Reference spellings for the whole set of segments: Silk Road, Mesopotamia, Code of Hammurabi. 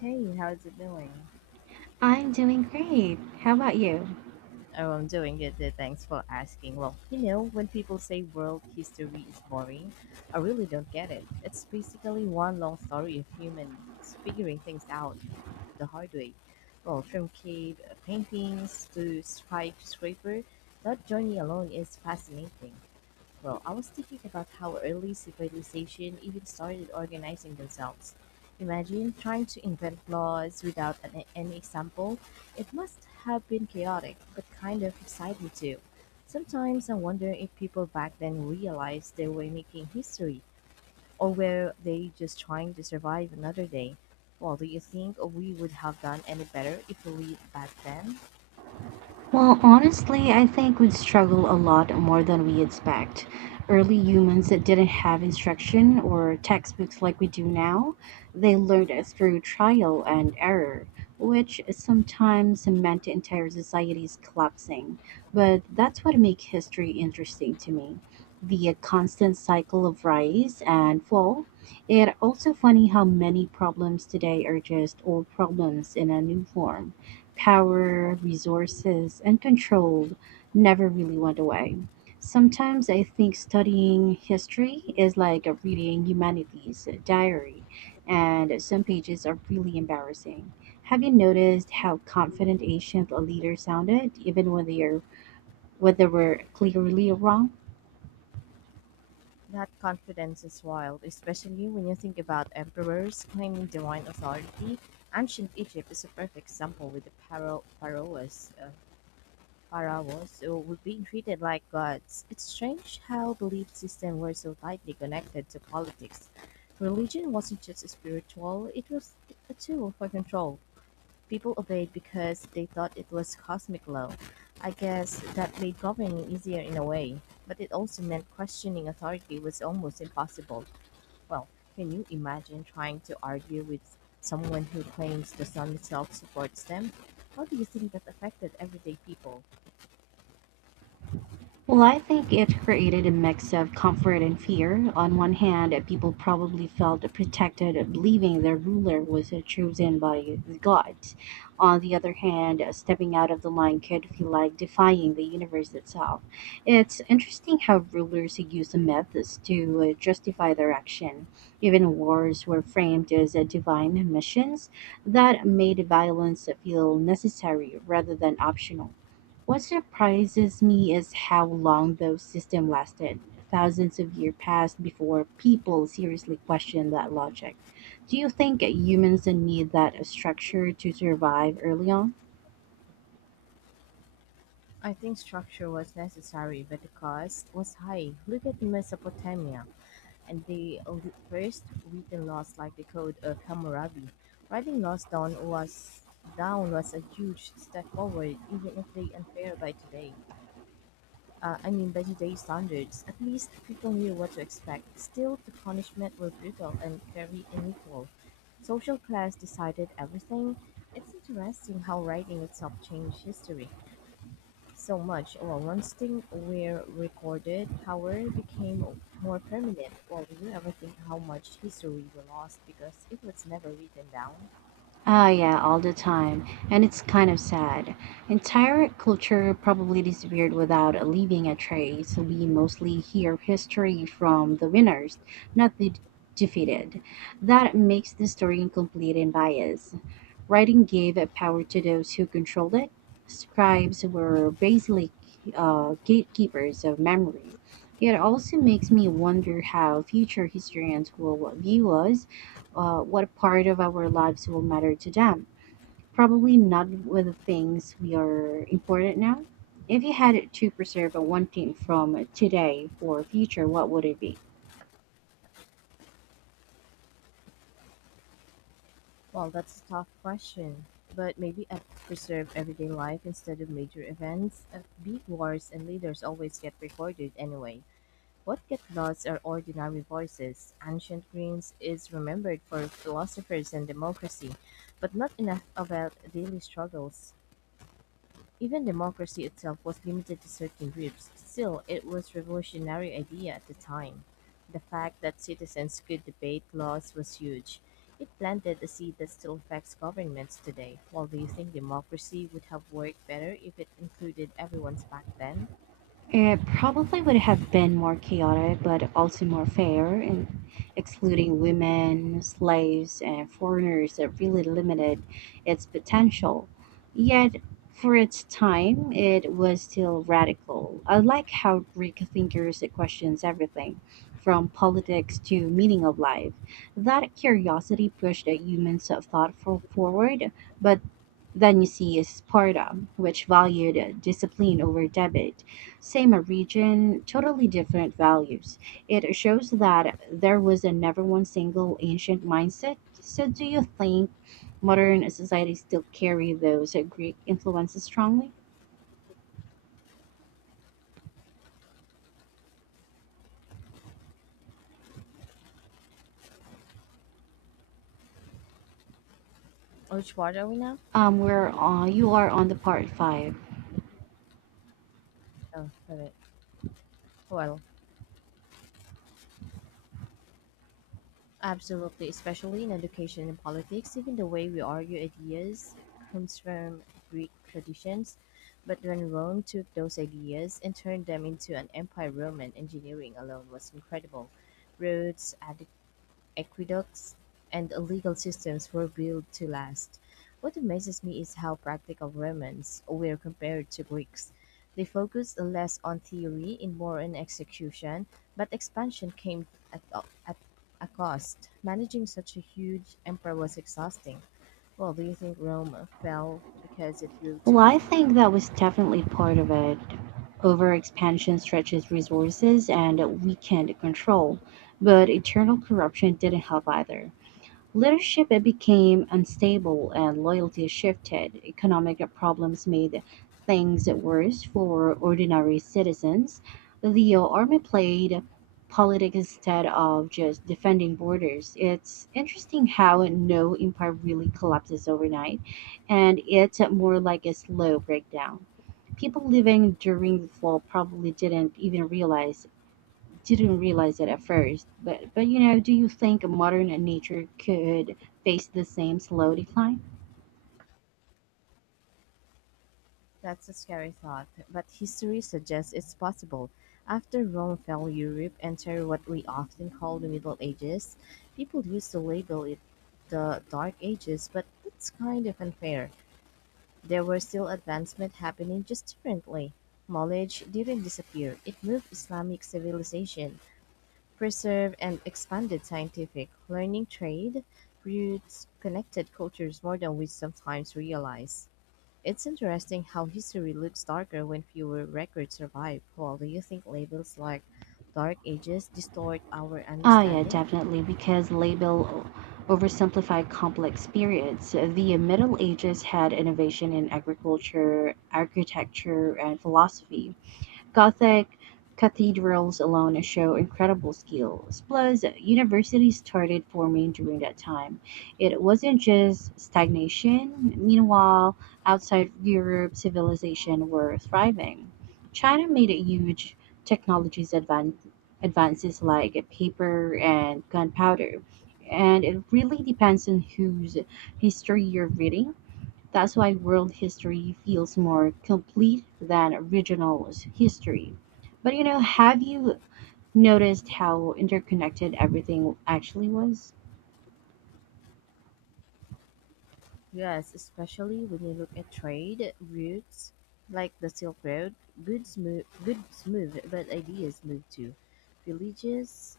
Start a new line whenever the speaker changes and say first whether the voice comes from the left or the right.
left: Hey, how's it doing?
right: I'm doing great. How about you?
left: Oh, I'm doing good. Thanks for asking. Well, when people say world history is boring, I really don't get it. It's basically one long story of humans figuring things out the hard way. Well, from cave paintings to skyscraper, that journey alone is fascinating. Well, I was thinking about how early civilization even started organizing themselves. Imagine trying to invent laws without any example. It must have been chaotic, but kind of exciting too. Sometimes I wonder if people back then realized they were making history, or were they just trying to survive another day. Well, do you think we would have done any better if we lived back then?
right: Well, honestly, I think we'd struggle a lot more than we expect. Early humans that didn't have instruction or textbooks like we do now, they learned it through trial and error, which sometimes meant entire societies collapsing. But that's what makes history interesting to me. The constant cycle of rise and fall. It's also funny how many problems today are just old problems in a new form power, resources, and control never really went away. Sometimes I think studying history is like reading humanities diary, and some pages are really embarrassing. Have you noticed how confident ancient leaders sounded, even when they are when they were clearly wrong?
left: That confidence is wild, especially when you think about emperors claiming divine authority. Ancient Egypt is a perfect example with the pharaohs who were being treated like gods. It's strange how belief systems were so tightly connected to politics. Religion wasn't just spiritual; it was a tool for control. People obeyed because they thought it was cosmic law. I guess that made governing easier in a way, but it also meant questioning authority was almost impossible. Well, can you imagine trying to argue with someone who claims the sun itself supports them? How do you think that affected everyday people?
right: Well, I think it created a mix of comfort and fear. On one hand, people probably felt protected, believing their ruler was chosen by the gods. On the other hand, stepping out of the line could feel like defying the universe itself. It's interesting how rulers use the myths to justify their action. Even wars were framed as divine missions that made violence feel necessary rather than optional. What surprises me is how long those systems lasted. Thousands of years passed before people seriously questioned that logic. Do you think humans need that structure to survive early on?
left: I think structure was necessary, but the cost was high. Look at Mesopotamia and the first written laws like the Code of Hammurabi. Writing laws down was a huge step forward, even if they unfair by today. I mean, by today's standards, at least people knew what to expect. Still, the punishment were brutal and very unequal. Social class decided everything. It's interesting how writing itself changed history. So much. Well, once things were recorded, power became more permanent. Well, do you ever think how much history we lost because it was never written down?
right: Ah, yeah, all the time. And it's kind of sad. Entire culture probably disappeared without leaving a trace. We mostly hear history from the winners, not the defeated. That makes the story incomplete and biased. Writing gave power to those who controlled it. Scribes were basically gatekeepers of memory. It also makes me wonder how future historians will view us, what part of our lives will matter to them. Probably not with the things we are important now. If you had to preserve one thing from today for future, what would it be?
left: Well, that's a tough question. But maybe I preserve everyday life instead of major events. Big wars and leaders always get recorded anyway. What get lost are ordinary voices. Ancient Greece is remembered for philosophers and democracy, but not enough about daily struggles. Even democracy itself was limited to certain groups. Still, it was a revolutionary idea at the time. The fact that citizens could debate laws was huge. It planted a seed that still affects governments today. Well, do you think democracy would have worked better if it included everyone's back then?
right: It probably would have been more chaotic, but also more fair, in excluding women, slaves, and foreigners that really limited its potential. Yet, for its time, it was still radical. I like how Greek thinkers questions everything, from politics to meaning of life. That curiosity pushed the humans of thought for forward, but then you see Sparta, which valued discipline over debate same region, totally different values. It shows that there was a never one single ancient mindset. So, do you think modern societies still carry those Greek influences strongly?
left: Which part are we now?
right: Where you are on the part five.
left: Oh, sorry. Well, absolutely, especially in education and politics, even the way we argue ideas comes from Greek traditions. But when Rome took those ideas and turned them into an empire, Roman engineering alone was incredible. Roads, aqueducts, and legal systems were built to last. What amazes me is how practical Romans were compared to Greeks. They focused less on theory and more on execution, but expansion came at, at a cost. Managing such a huge empire was exhausting. Well, do you think Rome fell because it grew too
right: Well, I
left: big?
right: think that was definitely part of it. Overexpansion stretches resources and weakened control, but eternal corruption didn't help either. Leadership became unstable and loyalty shifted. Economic problems made things worse for ordinary citizens. The army played politics instead of just defending borders. It's interesting how no empire really collapses overnight, and it's more like a slow breakdown. People living during the fall probably didn't realize it at first, but you know, do you think modern nature could face the same slow decline?
left: That's a scary thought, but history suggests it's possible. After Rome fell, Europe entered what we often call the Middle Ages. People used to label it the Dark Ages, but that's kind of unfair. There were still advancement happening just differently. Knowledge didn't disappear. It moved Islamic civilization, preserved and expanded scientific learning trade, roots connected cultures more than we sometimes realize. It's interesting how history looks darker when fewer records survive. Paul, do you think labels like Dark Ages distort our
right: Ah, yeah,
left: understanding?
right: definitely, because label oversimplify complex periods. So, the Middle Ages had innovation in agriculture, architecture, and philosophy, Gothic cathedrals alone show incredible skills. Plus, universities started forming during that time. It wasn't just stagnation. Meanwhile, outside Europe, civilization were thriving. China made a huge technologies advances like paper and gunpowder. And it really depends on whose history you're reading. That's why world history feels more complete than original history. But you know, have you noticed how interconnected everything actually was?
left: Yes, especially when you look at trade routes like the Silk Road. Goods move, but ideas move too. Villages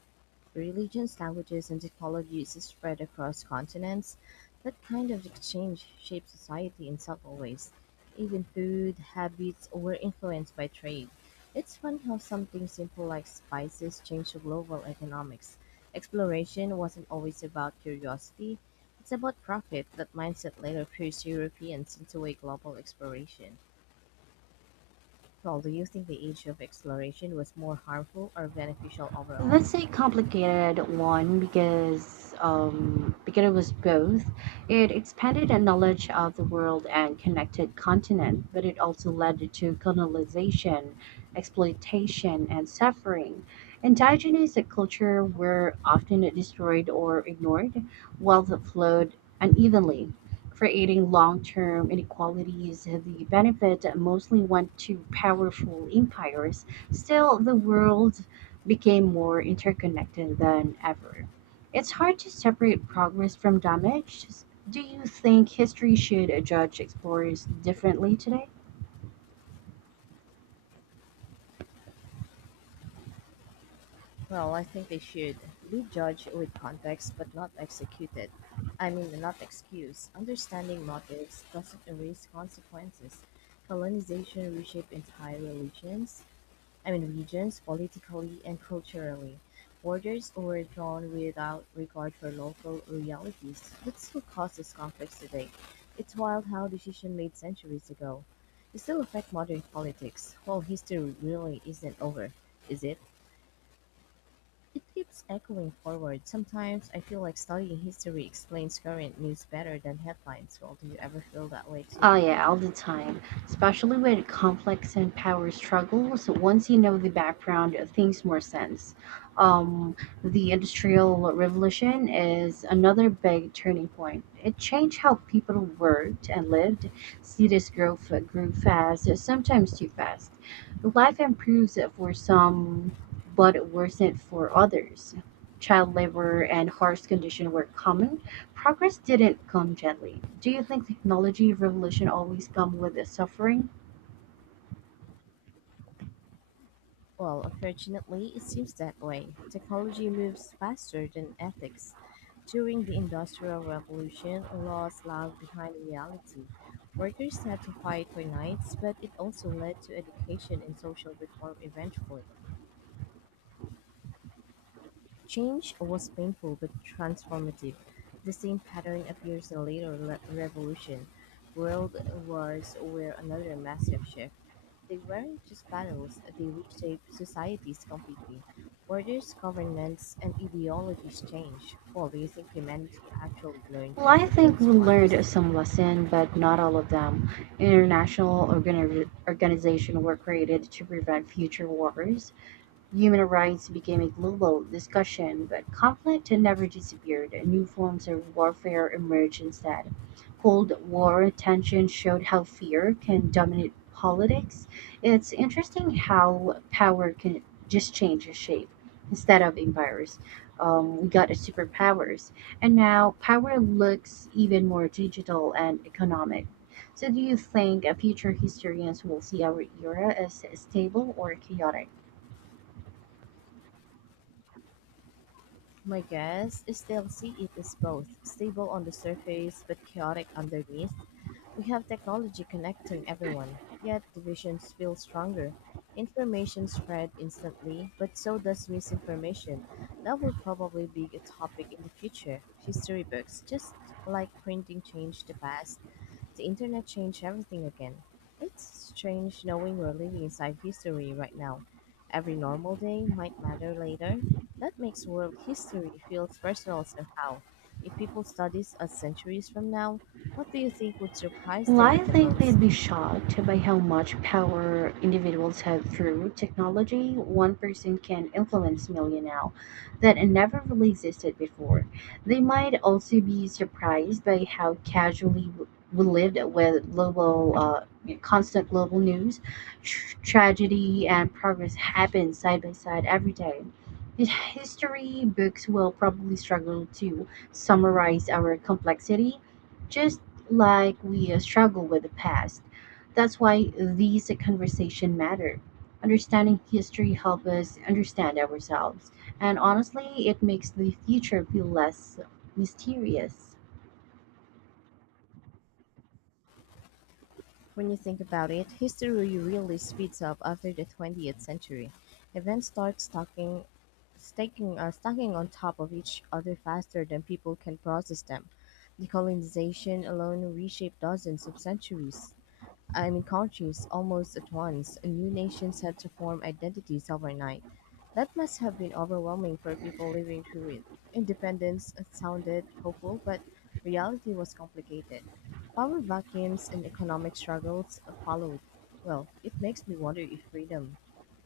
left: Religions, languages, and technologies spread across continents. That kind of exchange shaped society in subtle ways. Even food, habits were influenced by trade. It's fun how something simple like spices changed global economics. Exploration wasn't always about curiosity, it's about profit. That mindset later pushed Europeans into a global exploration. Well, do you think the age of exploration was more harmful or beneficial overall?
right: That's a complicated one because it was both. It expanded a knowledge of the world and connected continent, but it also led to colonization, exploitation, and suffering. Indigenous culture were often destroyed or ignored, wealth flowed unevenly, creating long-term inequalities. The benefit mostly went to powerful empires. Still, the world became more interconnected than ever. It's hard to separate progress from damage. Do you think history should judge explorers differently today?
left: Well, I think they should be judged with context but not executed. I mean, not excuse. Understanding motives doesn't erase consequences. Colonization reshaped entire I mean, regions politically and culturally. Borders were drawn without regard for local realities. That still causes conflicts today. It's wild how decisions made centuries ago. They still affect modern politics. Well, history really isn't over, is it? It keeps echoing forward. Sometimes I feel like studying history explains current news better than headlines. Well, do you ever feel that way
right: Oh
left: too?
right: yeah, all the time. Especially with complex and power struggles. Once you know the background, things more sense. Um, the Industrial Revolution is another big turning point. It changed how people worked and lived. Cities grew, grew fast, sometimes too fast. Life improves for some, but it worsened for others. Child labor and harsh conditions were common. Progress didn't come gently. Do you think technology revolution always come with its suffering?
left: Well, unfortunately, it seems that way. Technology moves faster than ethics. During the Industrial Revolution, laws lagged behind reality. Workers had to fight for nights, but it also led to education and social reform eventually. Change was painful but transformative. The same pattern appears in later revolution. World wars were another massive shift. They weren't just battles, they reshaped societies completely. Borders, governments, and ideologies change. Well, do you think humanity actually learned
right: Well,
left: from
right: I think
left: those
right: we learned
left: wars?
right: some lesson, but not all of them. International organizations were created to prevent future wars. Human rights became a global discussion, but conflict had never disappeared. New forms of warfare emerged instead. Cold War tensions showed how fear can dominate politics. It's interesting how power can just change its shape. Instead of empires, we got a superpowers. And now power looks even more digital and economic. So, do you think a future historians will see our era as stable or chaotic?
left: My guess is they'll see it as both stable on the surface but chaotic underneath. We have technology connecting everyone, yet divisions feel stronger. Information spread instantly, but so does misinformation. That will probably be a topic in the future. History books, just like printing, changed the past. The internet changed everything again. It's strange knowing we're living inside history right now. Every normal day might matter later. That makes world history feel personal somehow. If people study us centuries from now, what do you think would surprise
right: Well,
left: them
right: I
left: at the
right: think
left: most?
right: they'd be shocked by how much power individuals have through technology. One person can influence millions now that never really existed before. They might also be surprised by how casually we lived with global, constant global news. Tragedy and progress happen side by side every day. History books will probably struggle to summarize our complexity just like we struggle with the past. That's why these conversations matter. Understanding history helps us understand ourselves, and honestly, it makes the future feel less mysterious.
left: When you think about it, history really really speeds up after the 20th century. Events start stacking on top of each other faster than people can process them. Decolonization alone reshaped dozens of centuries. I mean countries almost at once, and new nations had to form identities overnight. That must have been overwhelming for people living through it. Independence sounded hopeful, but reality was complicated. Power vacuums and economic struggles followed. Well, it makes me wonder if freedom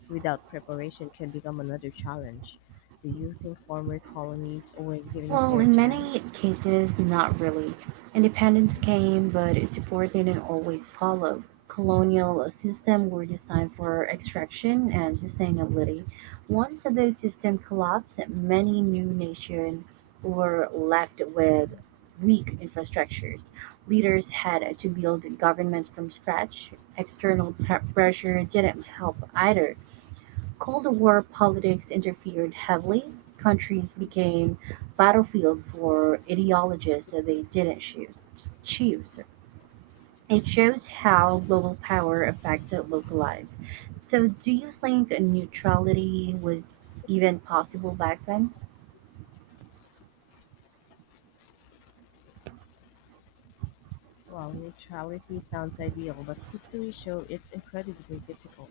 left: without preparation can become another challenge. Do you think former colonies were given a
right: Well,
left: fair
right: in many
left: chance?
right: cases, not really. Independence came, but support didn't always follow. Colonial systems were designed for extraction and sustainability. Once those systems collapsed, many new nations were left with weak infrastructures. Leaders had to build governments from scratch. External pressure didn't help either. Cold War politics interfered heavily; countries became battlefields for ideologies that they didn't choo- choose. It shows how global power affected local lives. So do you think neutrality was even possible back then?
left: Well, neutrality sounds ideal, but history shows it's incredibly difficult.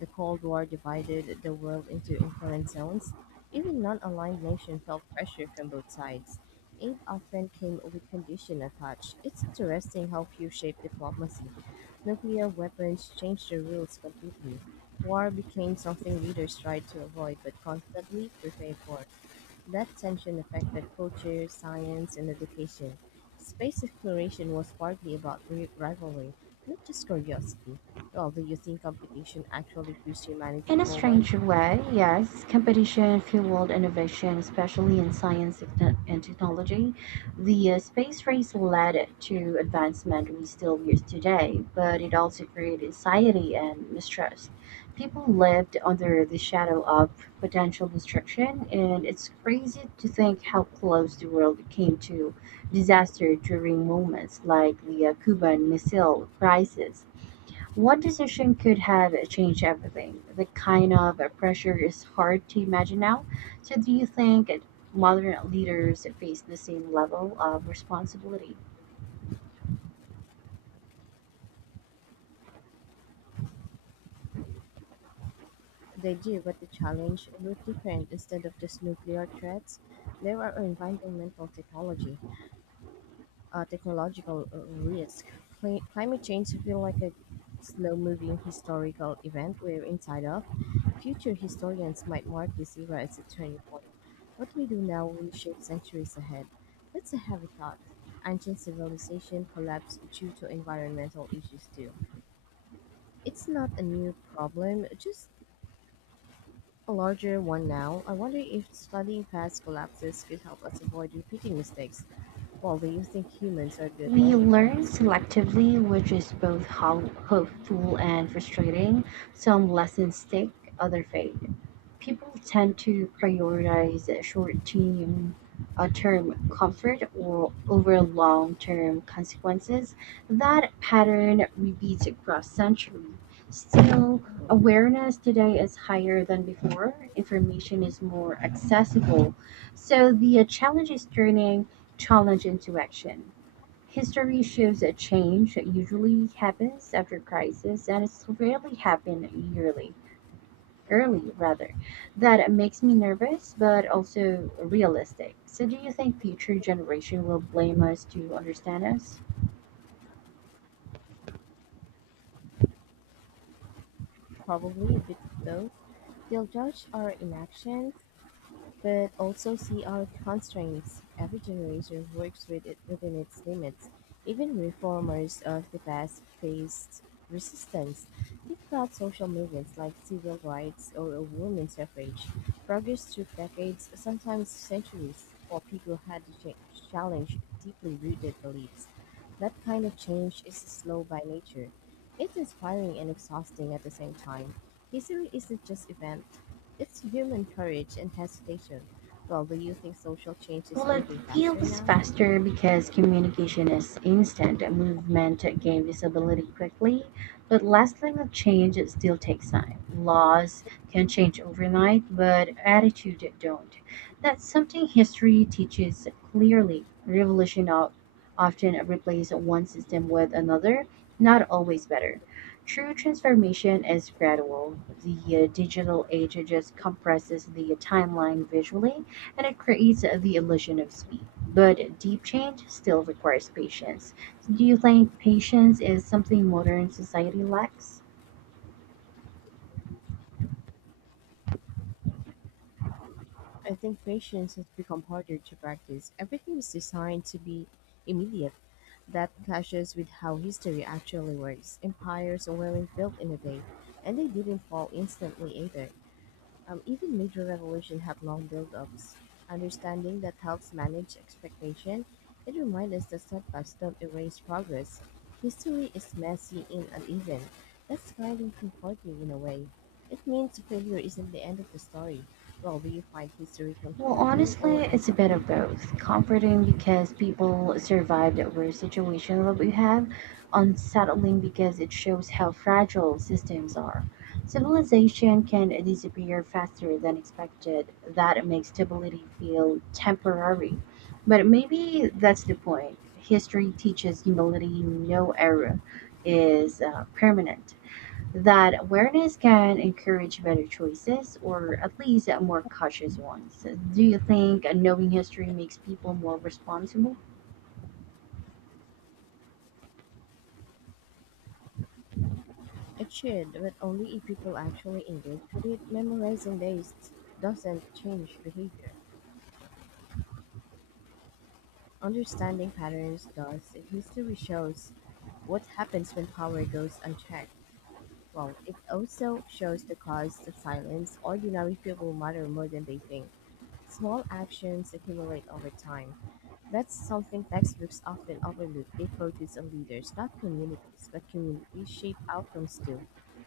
left: The Cold War divided the world into influence zones. Even non aligned nations felt pressure from both sides. Aid often came with condition attached. It's interesting how few shaped diplomacy. Nuclear weapons changed the rules completely. War became something leaders tried to avoid but constantly prepared for. That tension affected culture, science, and education. Space exploration was partly about rivalry, not just curiosity. Well, do you think competition actually pushed humanity
right: In a
left: forward?
right: strange way, yes, competition fueled innovation, especially in science and technology. The space race led to advancement we still use today, but it also created anxiety and mistrust. People lived under the shadow of potential destruction, and it's crazy to think how close the world came to disaster during moments like the Cuban Missile Crisis. One decision could have changed everything. The kind of pressure is hard to imagine now. So, do you think modern leaders face the same level of responsibility?
left: They do, but the challenge looked different. Instead of just nuclear threats, there were environmental technological risk. Climate change feels like a slow-moving historical event we're inside of. Future historians might mark this era as a turning point. What we do now will shape centuries ahead. That's a heavy thought. Ancient civilization collapsed due to environmental issues too. It's not a new problem, just a larger one now. I wonder if studying past collapses could help us avoid repeating mistakes. Well, do you think humans are good
right: We
left: learning from
right: learn
left: history?
right: selectively, which is both hopeful and frustrating. Some lessons stick, other fade. People tend to prioritize short-term term comfort or over long-term consequences. That pattern repeats across centuries. Still, awareness today is higher than before. Information is more accessible. So the challenge is turning challenge into action. History shows that change usually happens after crisis, and it's rarely happen yearly. Early, rather. That makes me nervous, but also realistic. So, do you think future generation will blame us to understand us?
left: Probably a bit of both. They'll judge our inactions, but also see our constraints. Every generation works with it within its limits. Even reformers of the past faced resistance. Think about social movements like civil rights or women's suffrage. Progress took decades, sometimes centuries, for people had to challenge deeply rooted beliefs. That kind of change is slow by nature. It's inspiring and exhausting at the same time. History isn't just event it's human courage and hesitation. Well, do you think social change is
right: Well, it
left: moving faster
right: feels
left: now?
right: faster because communication is instant. A movement gain visibility quickly, but lasting a change it still takes time. Laws can change overnight, but attitude don't. That's something history teaches clearly. Often replace one system with another, not always better. True transformation is gradual. The digital age just compresses the timeline visually and it creates the illusion of speed. But deep change still requires patience. So do you think patience is something modern society lacks?
left: I think patience has become harder to practice. Everything is designed to be immediate. That clashes with how history actually works. Empires weren't built in a day, and they didn't fall instantly either. Even major revolution have long build-ups. Understanding that helps manage expectation, it reminds us that setbacks don't erase progress. History is messy and uneven. That's kind of comforting in a way. It means failure isn't the end of the story. Well, do you find history
right: Well,
left: comforting or
right: honestly, it's a bit
left: unsettling?
right: of both. Comforting because people survived the worst situation that we have, unsettling because it shows how fragile systems are. Civilization can disappear faster than expected. That makes stability feel temporary. But maybe that's the point. History teaches humility, no era is permanent. That awareness can encourage better choices or at least more cautious ones. Do you think knowing history makes people more responsible?
left: It should, but only if people actually engage with it. Memorizing dates doesn't change behavior. Understanding patterns does. If history shows what happens when power goes unchecked? Well, it also shows the cost of silence. Ordinary people matter more than they think. Small actions accumulate over time. That's something textbooks often overlook. They focus on leaders, not communities, but communities shape outcomes too.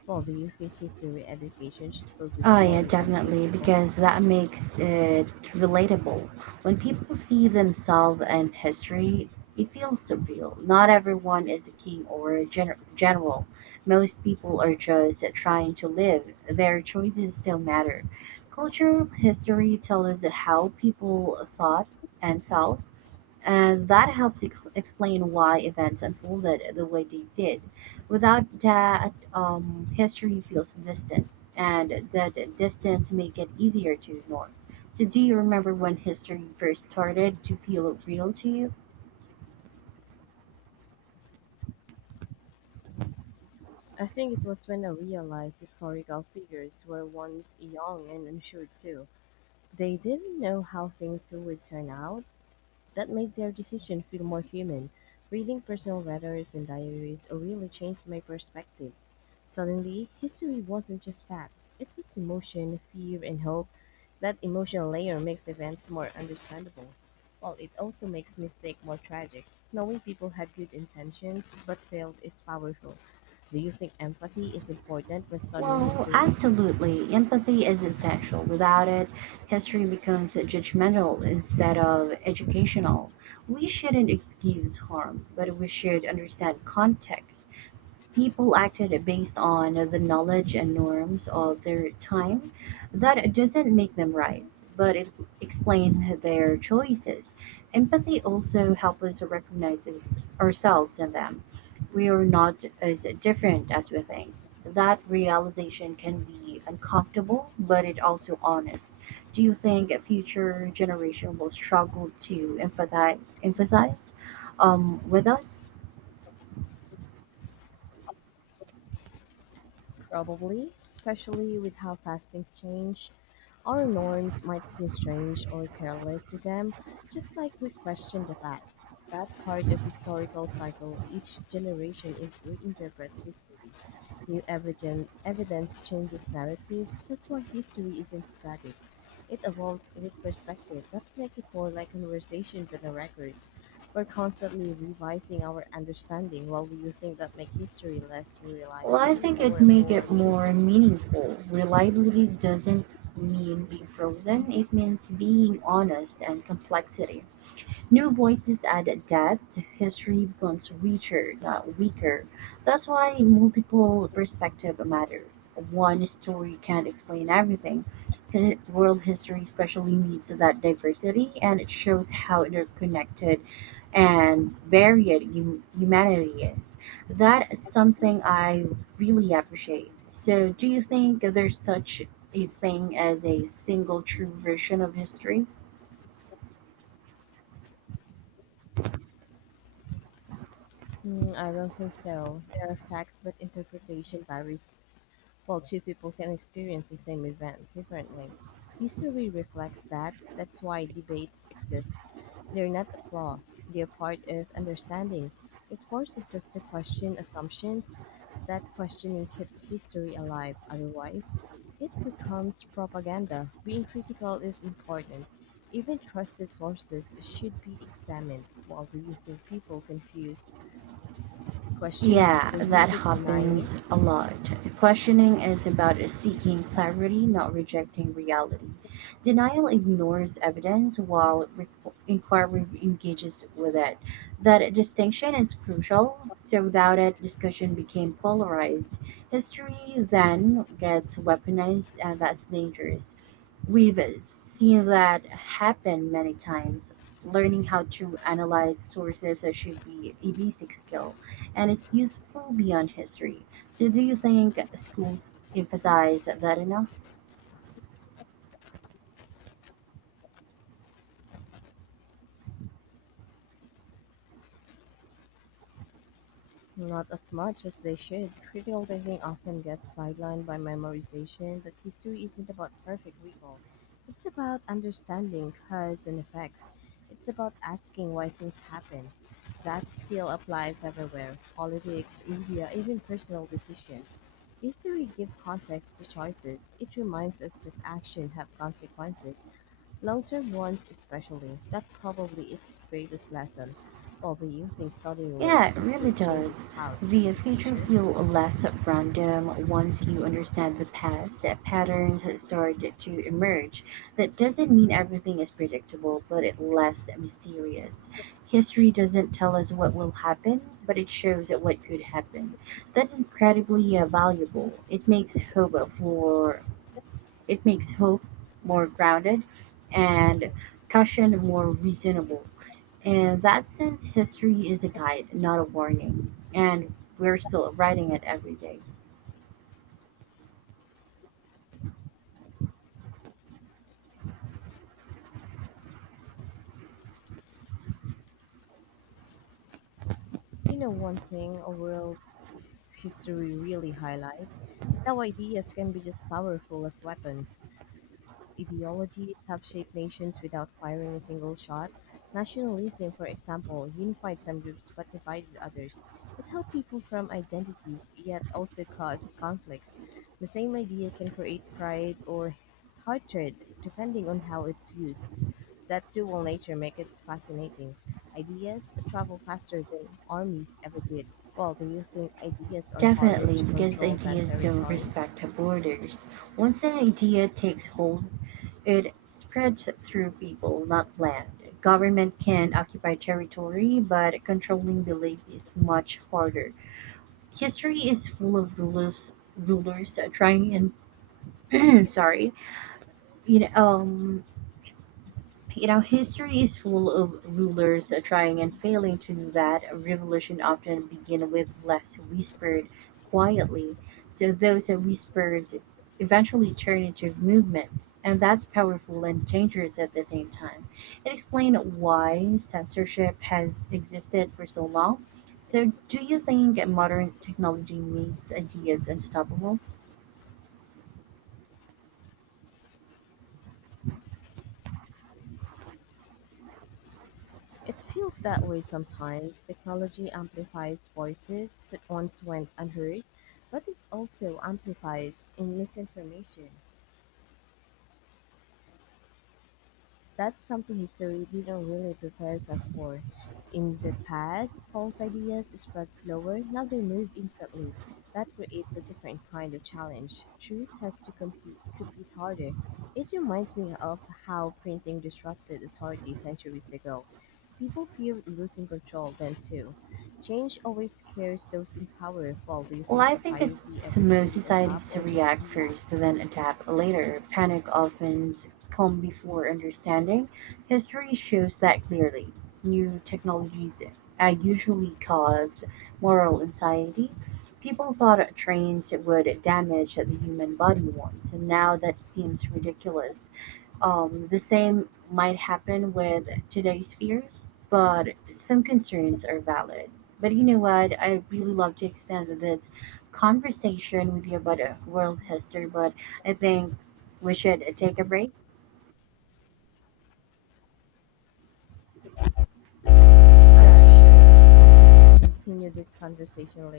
left: Well, do you think history education should focus
right: Oh, yeah,
left: more on everyday
right: definitely,
left: people?
right: because that makes it relatable. When people see themselves in history, it feels surreal. Not everyone is a king or a general. Most people are just trying to live. Their choices still matter. Cultural history tells us how people thought and felt. And that helps explain why events unfolded the way they did. Without that, history feels distant, and that distance make it easier to ignore. So, do you remember when history first started to feel real to you?
left: I think it was when I realized historical figures were once young and unsure too. They didn't know how things would turn out, that made their decision feel more human. Reading personal letters and diaries really changed my perspective. Suddenly, history wasn't just fact, it was emotion, fear, and hope. That emotional layer makes events more understandable, while it also makes mistakes more tragic. Knowing people had good intentions but failed is powerful. Do you think empathy is important when studying
right: Well,
left: history?
right: absolutely. Empathy is essential. Without it, history becomes judgmental instead of educational. We shouldn't excuse harm, but we should understand context. People acted based on the knowledge and norms of their time. That doesn't make them right, but it explains their choices. Empathy also helps us recognize ourselves in them. We are not as different as we think. That realization can be uncomfortable, but it also honest. Do you think a future generation will struggle to emphasize with us?
left: Probably, especially with how fast things change. Our norms might seem strange or careless to them, just like we question the past. That part of historical cycle, each generation reinterprets history. New evidence changes narratives. That's why history isn't static. It evolves with perspective. That makes it more like conversation than a record. We're constantly revising our understanding. While do you think that makes history less
right: Well, I
left: reliable
right: think it
left: or
right: make
left: more
right: it more
left: meaningful?
right: meaningful. Reliability doesn't mean being frozen. It means being honest and complexity. New voices add depth, history becomes richer, not weaker. That's why multiple perspectives matter. One story can't explain everything. World history especially needs that diversity, and it shows how interconnected and varied humanity is. That is something I really appreciate. So, do you think there's such a thing as a single true version of history?
left: Mm, I don't think so. There are facts, but interpretation varies. While two people can experience the same event differently, history reflects that. That's why debates exist. They're not a flaw, they're part of understanding. It forces us to question assumptions. That questioning keeps history alive. Otherwise, it becomes propaganda. Being critical is important. Even trusted sources should be examined. While do you think people confuse questioning
right: Yeah,
left: history
right: that
left: with denying it?
right: happens a lot. Questioning is about seeking clarity, not rejecting reality. Denial ignores evidence while inquiry engages with it. That distinction is crucial. So, without it, discussion became polarized. History then gets weaponized, and that's dangerous. We've seen that happen many times. Learning how to analyze sources should be a basic skill and it's useful beyond history. So, do you think schools emphasize that enough?
left: Not as much as they should. Critical thinking often gets sidelined by memorization, but history isn't about perfect recall. It's about understanding cause and effects. It's about asking why things happen. That skill applies everywhere politics, media, even personal decisions. History gives context to choices. It reminds us that actions have consequences. Long-term ones especially, that probably its greatest lesson. Although you think studying world
right: Yeah, it really
left: history changes
right: does.
left: how to see
right: The
left: the
right: future
left: future?
right: feel less random once you understand the past, that patterns start to emerge. That doesn't mean everything is predictable, but it less mysterious. History doesn't tell us what will happen, but it shows what could happen. That is incredibly valuable. It makes hope more grounded and caution more reasonable. In that sense, history is a guide, not a warning. And we're still writing it every day.
left: You know one thing a world history really highlight is how ideas can be just powerful as weapons. Ideologies have shaped nations without firing a single shot. Nationalism, for example, unified some groups but divided others. It held people from identities, yet also caused conflicts. The same idea can create pride or hatred, depending on how it's used. That dual nature makes it fascinating. Ideas travel faster than armies ever did. Well, do you think ideas are harder
right: Definitely,
left: to
right: because
left: control than
right: ideas don't
left: territory?
right: respect borders. Once an idea takes hold, it spreads through people, not land. Government can occupy territory, but controlling belief is much harder. History is full of rulers trying in sorry you know um history is full of rulers that trying and failing to do that. A revolution often begin with less whispered quietly, so those whispers eventually turn into movement, and that's powerful and dangerous at the same time. It explains why censorship has existed for so long. So do you think modern technology makes ideas unstoppable?
left: It feels that way sometimes. Technology amplifies voices that once went unheard, but it also amplifies in misinformation. That's something history didn't really prepare us for. In the past, false ideas spread slower, now they move instantly. That creates a different kind of challenge. Truth has to compete harder. It reminds me of how printing disrupted authority centuries ago. People feared losing control then too. Change always scares those in power. While do you
right: Well,
left: think
right: I think
left: society
right: it's
left: ever
right: most
left: truly adapt
right: societies to
left: or just
right: react
left: react?
right: first, then adapt later. Panic often comes before understanding. History shows that clearly. New technologies usually cause moral anxiety. People thought trains would damage the human body once, and now that seems ridiculous. The same might happen with today's fears, but some concerns are valid. But you know what? I really love to extend this conversation with you about world history, but I think we should take a break. All right.
left: Yeah, sure. So we continue this conversation